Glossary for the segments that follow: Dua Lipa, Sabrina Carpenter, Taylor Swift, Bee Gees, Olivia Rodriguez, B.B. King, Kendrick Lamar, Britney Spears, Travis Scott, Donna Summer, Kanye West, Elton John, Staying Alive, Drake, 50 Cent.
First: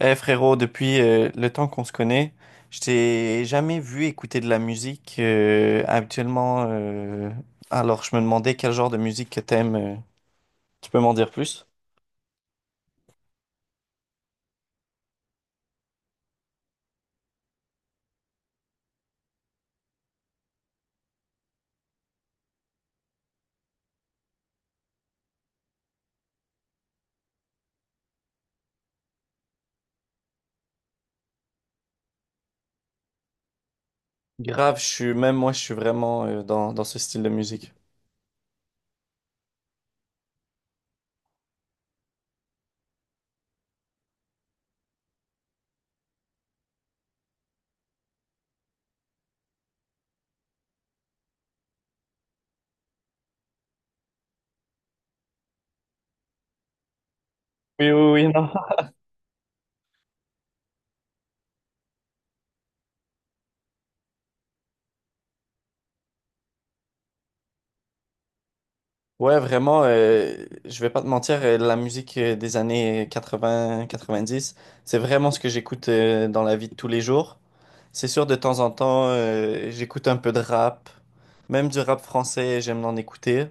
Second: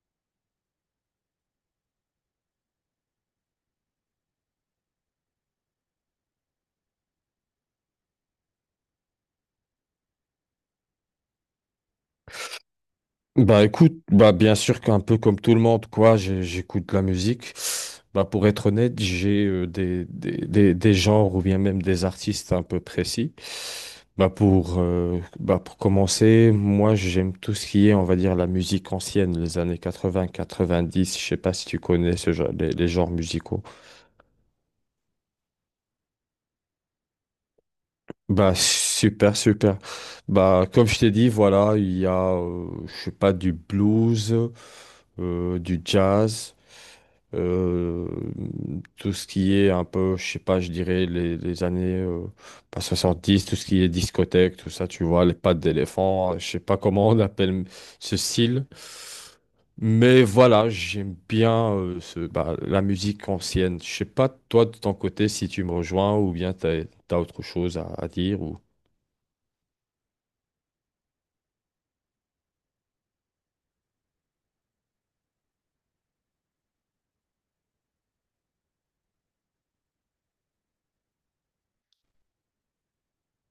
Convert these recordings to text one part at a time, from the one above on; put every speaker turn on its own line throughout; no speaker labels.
Eh frérot, depuis le temps qu'on se connaît, je t'ai jamais vu écouter de la musique habituellement. Alors je me demandais quel genre de musique que t'aimes. Tu peux m'en dire plus?
Bah écoute, bah bien sûr qu'un peu comme tout le monde, quoi, j'écoute de la musique. Bah pour être honnête, j'ai des genres ou bien même des artistes un peu précis. Bah pour commencer, moi j'aime tout ce qui est, on va dire, la musique ancienne, les années 80, 90, je sais pas si tu connais ce genre, les genres musicaux.
Grave, je suis même moi, je suis vraiment dans ce style de musique.
Bah super, super. Bah comme je t'ai dit, voilà, il y a, je sais pas, du blues. Du jazz, euh, tout ce qui est un peu, je sais pas, je dirais les années pas dix, tout ce qui est discothèque, tout ça, tu vois, les pattes d'éléphant, je sais pas comment on appelle
Oui, oui,
ce
oui, non.
style. Mais voilà, j'aime bien bah, la musique ancienne. Je sais pas, toi, de ton côté, si tu me rejoins ou bien t'as autre chose à dire ou.
Ouais, vraiment, je vais pas te mentir, la musique des années 80, 90, c'est vraiment ce que j'écoute dans la vie de tous les jours. C'est sûr, de temps en temps, j'écoute un peu de rap. Même du rap français, j'aime en écouter.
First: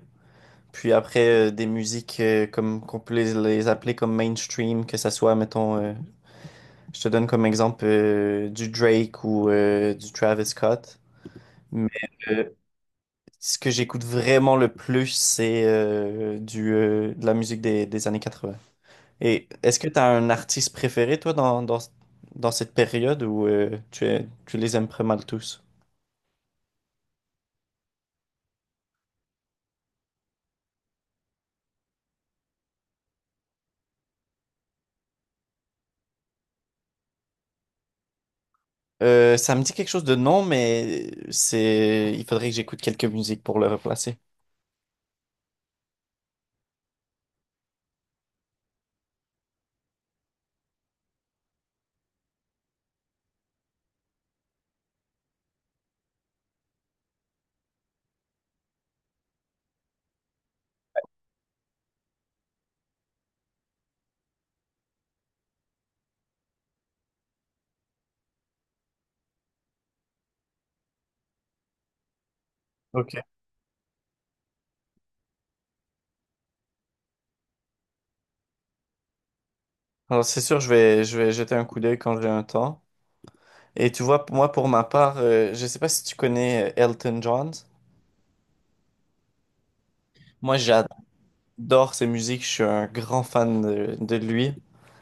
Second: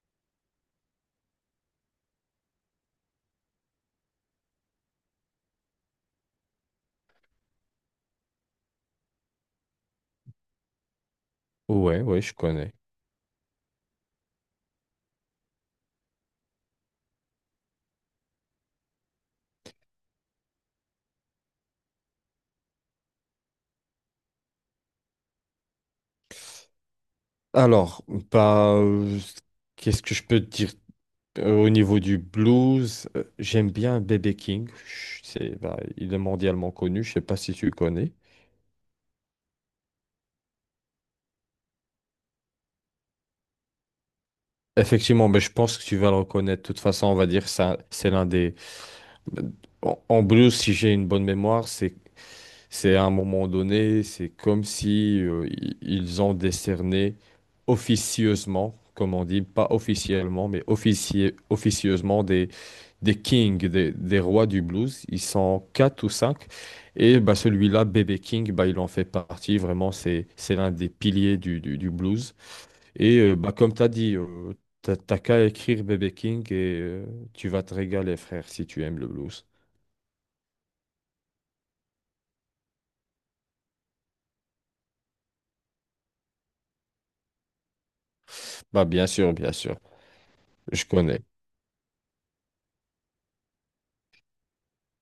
Puis après, des musiques comme qu'on peut les appeler comme mainstream, que ça soit, mettons, je te donne comme exemple du Drake ou du Travis Scott. Mais
Ouais, ouais, je
euh,
connais.
ce que j'écoute vraiment le plus, c'est de la musique des années 80. Et est-ce que tu as un artiste préféré, toi, dans cette période ou tu les aimes pas mal tous?
Alors, bah, qu'est-ce que je peux te dire? Au niveau du blues, j'aime bien B.B. King. C'est, bah, il est mondialement connu. Je sais pas si tu le connais.
Ça me dit quelque chose de non, mais c'est, il faudrait que j'écoute quelques musiques pour le replacer.
Effectivement, mais je pense que tu vas le reconnaître. De toute façon, on va dire ça, c'est l'un des. En blues, si j'ai une bonne mémoire, C'est à un moment donné, c'est comme si ils ont décerné officieusement, comme on dit, pas officiellement, mais officieusement des kings, des rois du blues. Ils sont quatre ou cinq. Et bah, celui-là, B.B. King, bah, il en fait partie. Vraiment, c'est l'un des piliers du blues.
Ok.
Et bah, comme tu as dit, t'as qu'à écrire B.B. King et tu vas te régaler, frère, si tu aimes le blues.
Alors c'est sûr, je vais jeter un coup d'œil quand j'ai un temps. Et tu vois, moi pour ma part, je sais pas si tu connais Elton John.
Bah, bien sûr,
Moi
je connais.
j'adore ses musiques, je suis un grand fan de lui.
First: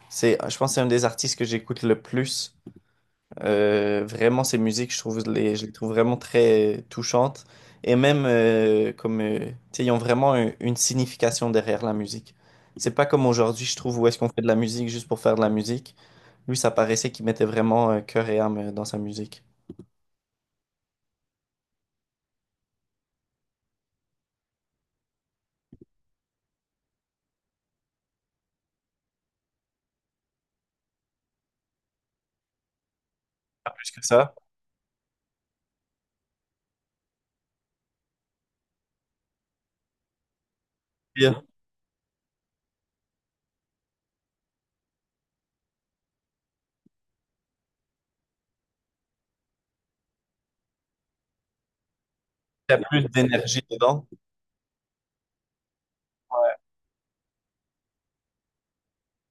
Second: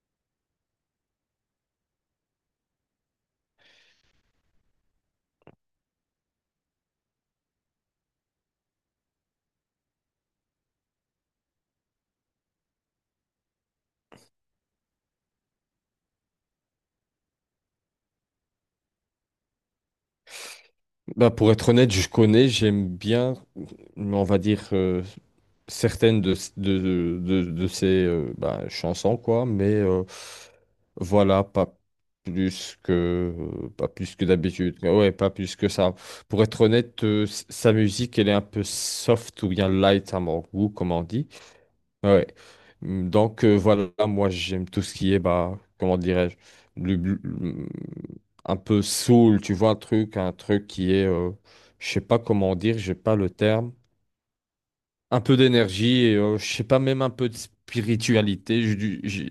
C'est, je pense que c'est un des artistes que j'écoute le plus. Vraiment, ces musiques, je trouve, je les trouve vraiment très touchantes. Et même, tu sais, ils ont vraiment une signification derrière la musique. C'est pas comme aujourd'hui, je trouve, où est-ce qu'on fait de la musique juste pour faire de la musique. Lui, ça paraissait qu'il mettait vraiment cœur et âme dans sa musique.
Bah, pour être honnête, je connais, j'aime bien, on va dire, certaines de ces bah, chansons, quoi, mais voilà, plus que, pas
Plus que
plus que
ça.
d'habitude. Ouais, pas plus que ça. Pour être honnête, sa musique, elle est un peu soft ou bien light à mon goût, comme on
Il y
dit.
a
Ouais. Donc voilà, moi j'aime tout ce qui est, bah, comment dirais-je, le- le- le- un peu soul, tu vois, un truc qui est, je sais pas comment
il y a
dire, j'ai
plus
pas le
d'énergie
terme,
dedans.
un peu d'énergie et je sais pas, même un peu de spiritualité,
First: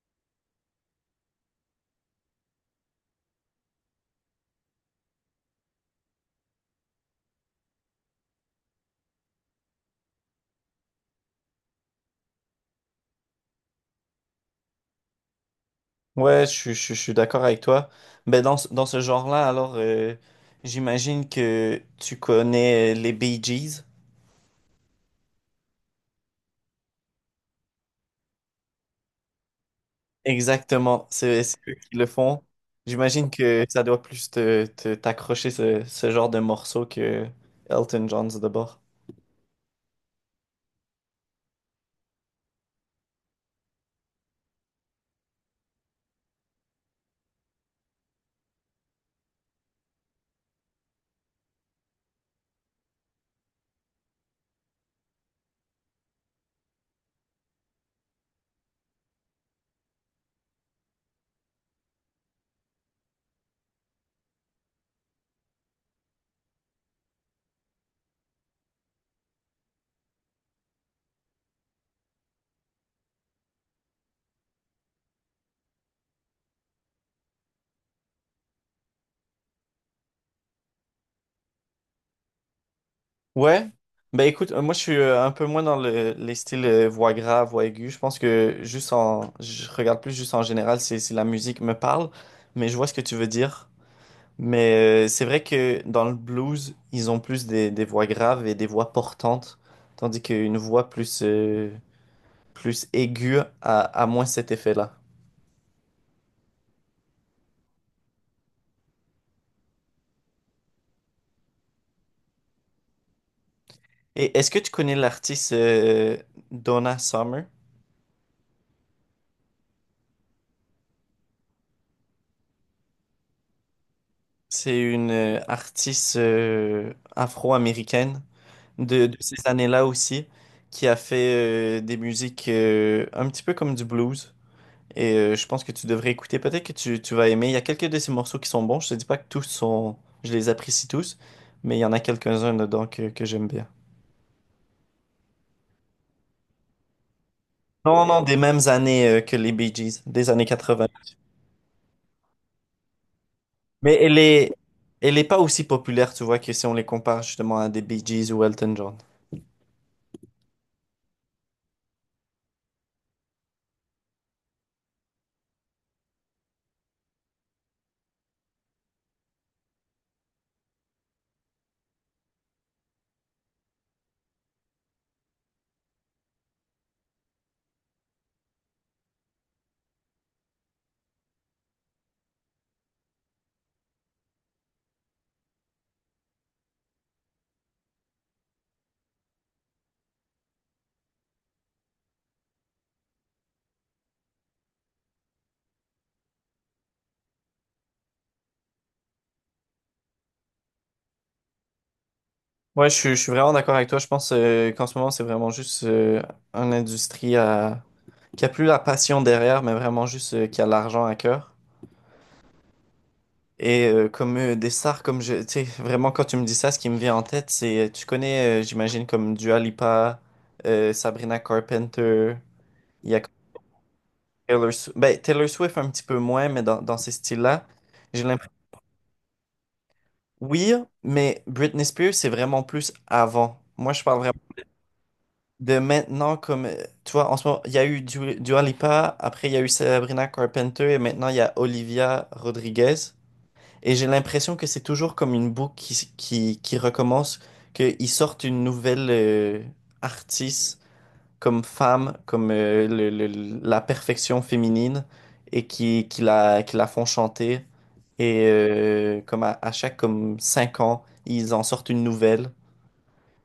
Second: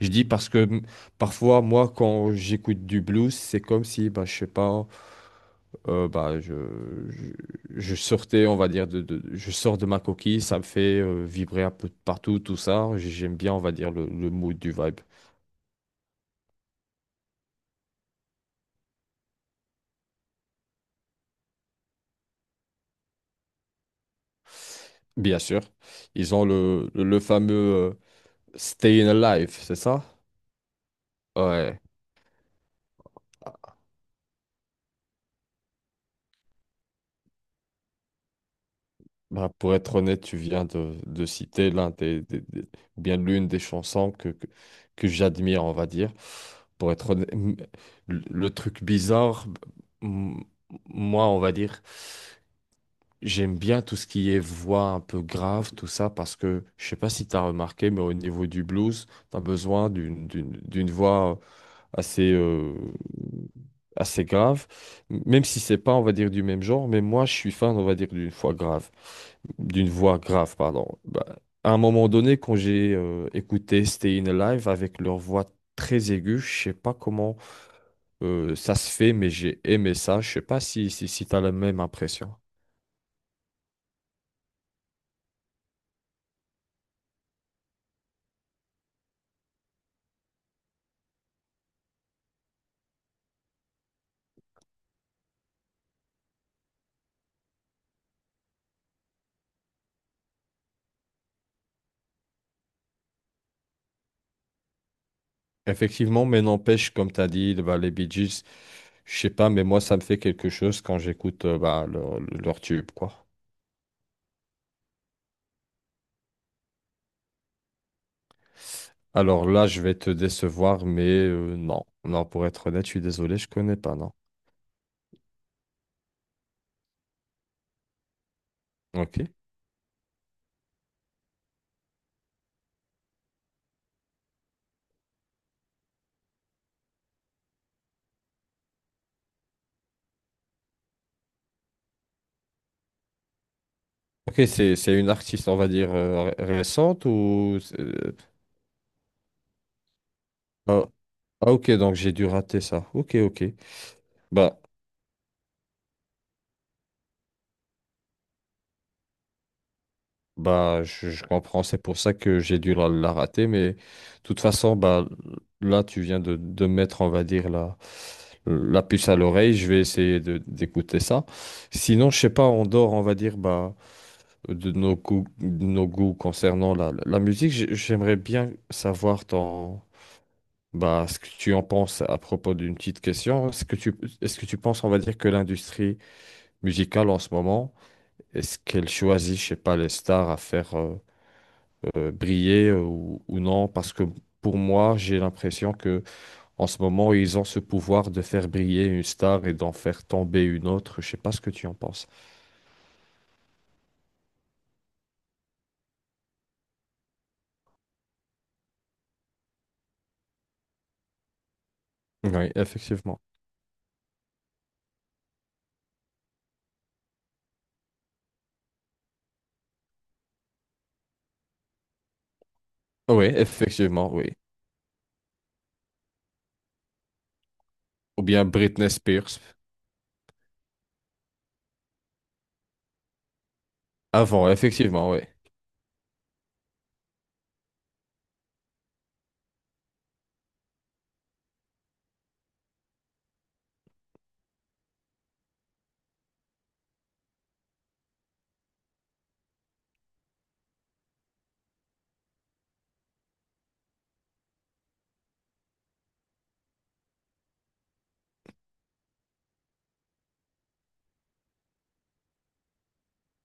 je dis parce que parfois, moi, quand j'écoute du blues, c'est comme si, bah, je sais pas, bah, je, je sortais, on va dire, je sors de ma coquille, ça me fait vibrer un peu de partout, tout ça. J'aime bien, on va dire, le mood du vibe.
Ouais, je suis d'accord avec toi. Mais dans ce genre-là, j'imagine que tu connais les Bee Gees.
Bien sûr. Ils ont le fameux Staying Alive, c'est ça?
Exactement, c'est eux
Ouais.
qui le font. J'imagine que ça doit plus t'accrocher ce genre de morceau que Elton John's d'abord.
Bah, pour être honnête, tu viens de citer l'un des, ou bien l'une des chansons que j'admire, on va dire. Pour être honnête, le truc bizarre, m- moi, on va dire. J'aime bien tout ce qui est voix un peu grave, tout ça, parce que je sais pas si tu as remarqué, mais au niveau du blues, tu as besoin d'une voix assez assez grave, même si c'est pas, on va dire, du même genre. Mais moi, je suis fan, on va dire, d'une voix grave, pardon. Bah, à un moment donné, quand j'ai écouté Stayin' Alive avec leur voix très aiguë, je sais pas comment ça se fait, mais j'ai aimé ça. Je sais pas si tu as la même impression.
Ouais, ben écoute, moi je suis un peu moins dans les styles voix grave, voix aiguë. Je pense que je regarde plus juste en général si la musique me parle, mais je vois ce que tu veux dire. Mais c'est vrai que dans le blues, ils ont plus des voix graves et des voix portantes, tandis qu'une voix plus aiguë a moins cet effet-là.
Effectivement, mais n'empêche, comme tu as dit, bah, les Bee Gees, je sais pas, mais moi, ça me fait quelque chose quand j'écoute bah, leur tube, quoi.
Et est-ce que tu connais l'artiste Donna Summer?
Alors là, je vais te décevoir, mais non. Non, pour être honnête, je suis désolé, je connais pas, non.
C'est une artiste afro-américaine de
Ok.
ces années-là aussi qui a fait des musiques un petit peu comme du blues. Et je pense que tu devrais écouter. Peut-être que tu vas aimer. Il y a quelques de ces morceaux qui sont bons. Je te dis pas que tous sont... Je les apprécie tous, mais il y en a quelques-uns dedans que j'aime bien.
Ok, c'est une artiste, on va dire, récente ou.
Non, non, des mêmes années que les Bee Gees, des années
Ah,
80.
ah, ok, donc j'ai dû rater ça. Ok, ok.
Mais
Bah,
elle est pas aussi populaire, tu vois, que si on les compare justement à des Bee Gees ou Elton John.
Bah, je comprends, c'est pour ça que j'ai dû la rater, mais de toute façon, bah, là, tu viens de mettre, on va dire, la puce à l'oreille, je vais essayer d'écouter ça. Sinon, je sais pas, en dehors, on va dire, bah, de nos goûts concernant la musique, j'aimerais bien savoir ton, bah, ce que tu en penses à propos d'une petite question. Est-ce que tu penses, on va dire, que l'industrie musicale en ce moment, est-ce qu'elle choisit, je sais pas, les stars à faire briller ou, non, parce que pour moi, j'ai l'impression que en ce moment, ils ont ce pouvoir de faire briller une star et d'en faire tomber une autre. Je sais pas ce que tu en penses.
Ouais, je suis vraiment d'accord avec toi. Je pense qu'en ce moment, c'est vraiment juste une industrie qui a plus la passion derrière, mais vraiment juste qui a l'argent à cœur.
Oui, effectivement.
Et comme des stars, tu sais, vraiment quand tu me dis ça, ce qui me vient en tête, c'est, tu connais, j'imagine, comme Dua Lipa, Sabrina Carpenter, il y a
Oui,
comme
effectivement, oui.
Taylor, Swift, ben, Taylor Swift un petit peu moins, mais dans ces styles-là,
Ou
j'ai
bien Britney Spears.
Oui, mais Britney Spears, c'est vraiment plus avant. Moi, je parle vraiment
Avant, effectivement, oui.
de maintenant comme, tu vois, en ce moment, il y a eu Dua Lipa, après il y a eu Sabrina Carpenter et maintenant il y a Olivia Rodriguez. Et j'ai l'impression que c'est toujours comme une boucle qui, qui recommence, qu'ils sortent une nouvelle artiste comme femme, comme la perfection féminine et qui la font chanter. Et comme à chaque comme cinq ans, ils en sortent une nouvelle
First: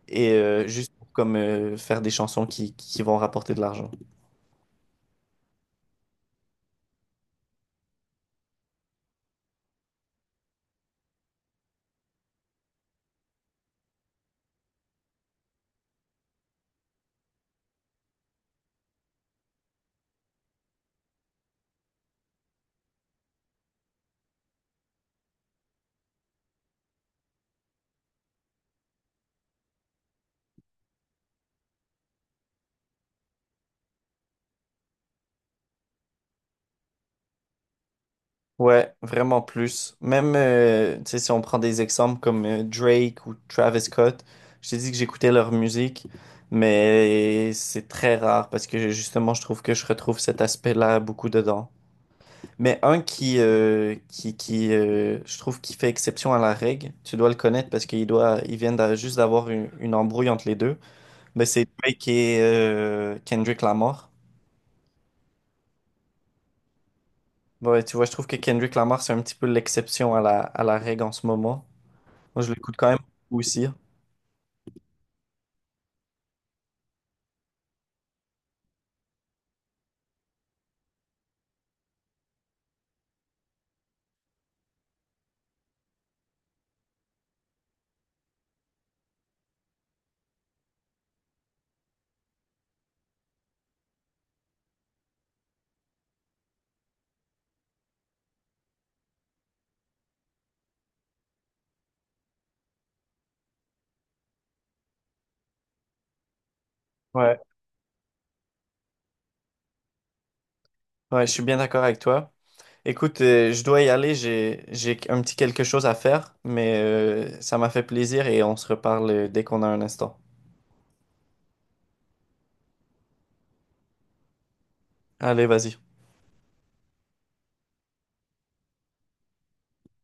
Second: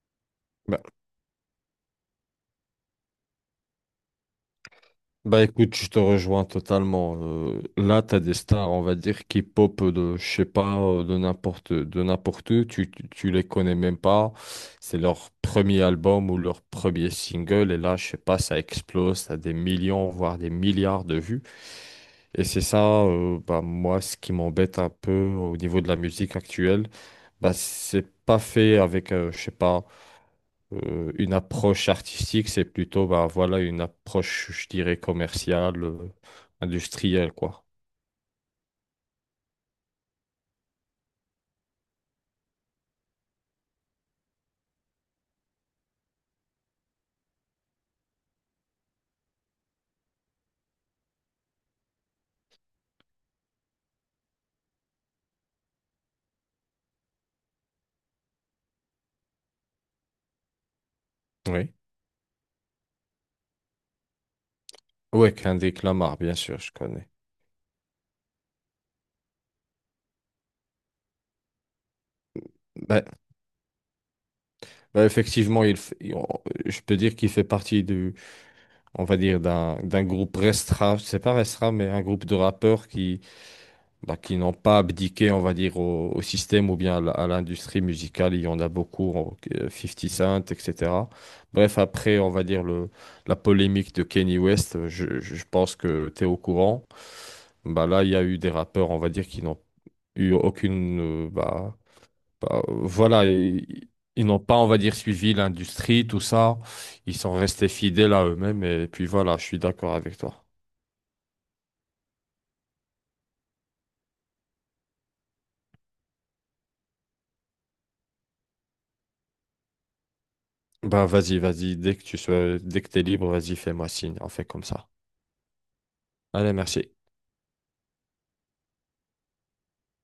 et juste pour comme faire des chansons qui vont rapporter de l'argent.
Bah écoute, je te rejoins totalement. Là, tu as des stars, on va dire, qui pop de, je sais pas, de n'importe où. Tu les connais même pas. C'est leur premier album ou leur premier single. Et là, je sais pas, ça explose. T'as des millions, voire des milliards de vues. Et c'est ça, bah, moi, ce qui m'embête un peu au niveau de la musique actuelle. Bah, c'est pas fait avec, je sais pas. Une approche artistique, c'est plutôt bah, voilà, une approche, je dirais, commerciale, industrielle, quoi.
Ouais, vraiment plus. Même tu sais, si on prend des exemples comme Drake ou Travis Scott, je t'ai dit que j'écoutais leur musique, mais c'est très rare parce que justement, je trouve que je retrouve cet aspect-là beaucoup dedans. Mais un qui je trouve, qui fait exception à la règle, tu dois le connaître parce qu'il doit, il vient juste d'avoir une embrouille entre les deux. Mais c'est
Oui.
lui qui est Kendrick Lamar.
Ouais, Kendrick Lamar, bien sûr, je connais.
Ouais, tu vois, je trouve que Kendrick Lamar, c'est un petit peu l'exception à à la règle en ce moment. Moi, je l'écoute quand même
Bah,
beaucoup aussi.
bah, effectivement, il, f- il- on- je peux dire qu'il fait partie du, on va dire, d'un groupe restreint, c'est pas restreint, mais un groupe de rappeurs qui, bah, qui n'ont pas abdiqué, on va dire, au système ou bien à l'industrie musicale. Il y en a beaucoup, 50 Cent, etc. Bref, après, on va dire, la polémique de Kanye West, je pense que tu es au courant. Bah, là, il y a eu des rappeurs, on va dire, qui n'ont eu aucune. Euh, bah, bah, voilà, ils n'ont pas, on va dire, suivi l'industrie, tout ça. Ils sont
Ouais.
restés fidèles à eux-mêmes. Et puis voilà, je suis d'accord avec toi.
Ouais, je suis bien d'accord avec toi. Écoute, je dois y aller, j'ai un petit quelque chose à faire, mais ça m'a fait plaisir et on se reparle dès qu'on a un instant.
Bah, vas-y, vas-y. Dès que t'es libre, vas-y, fais-moi signe. On fait comme ça.
Allez, vas-y.
Allez, merci.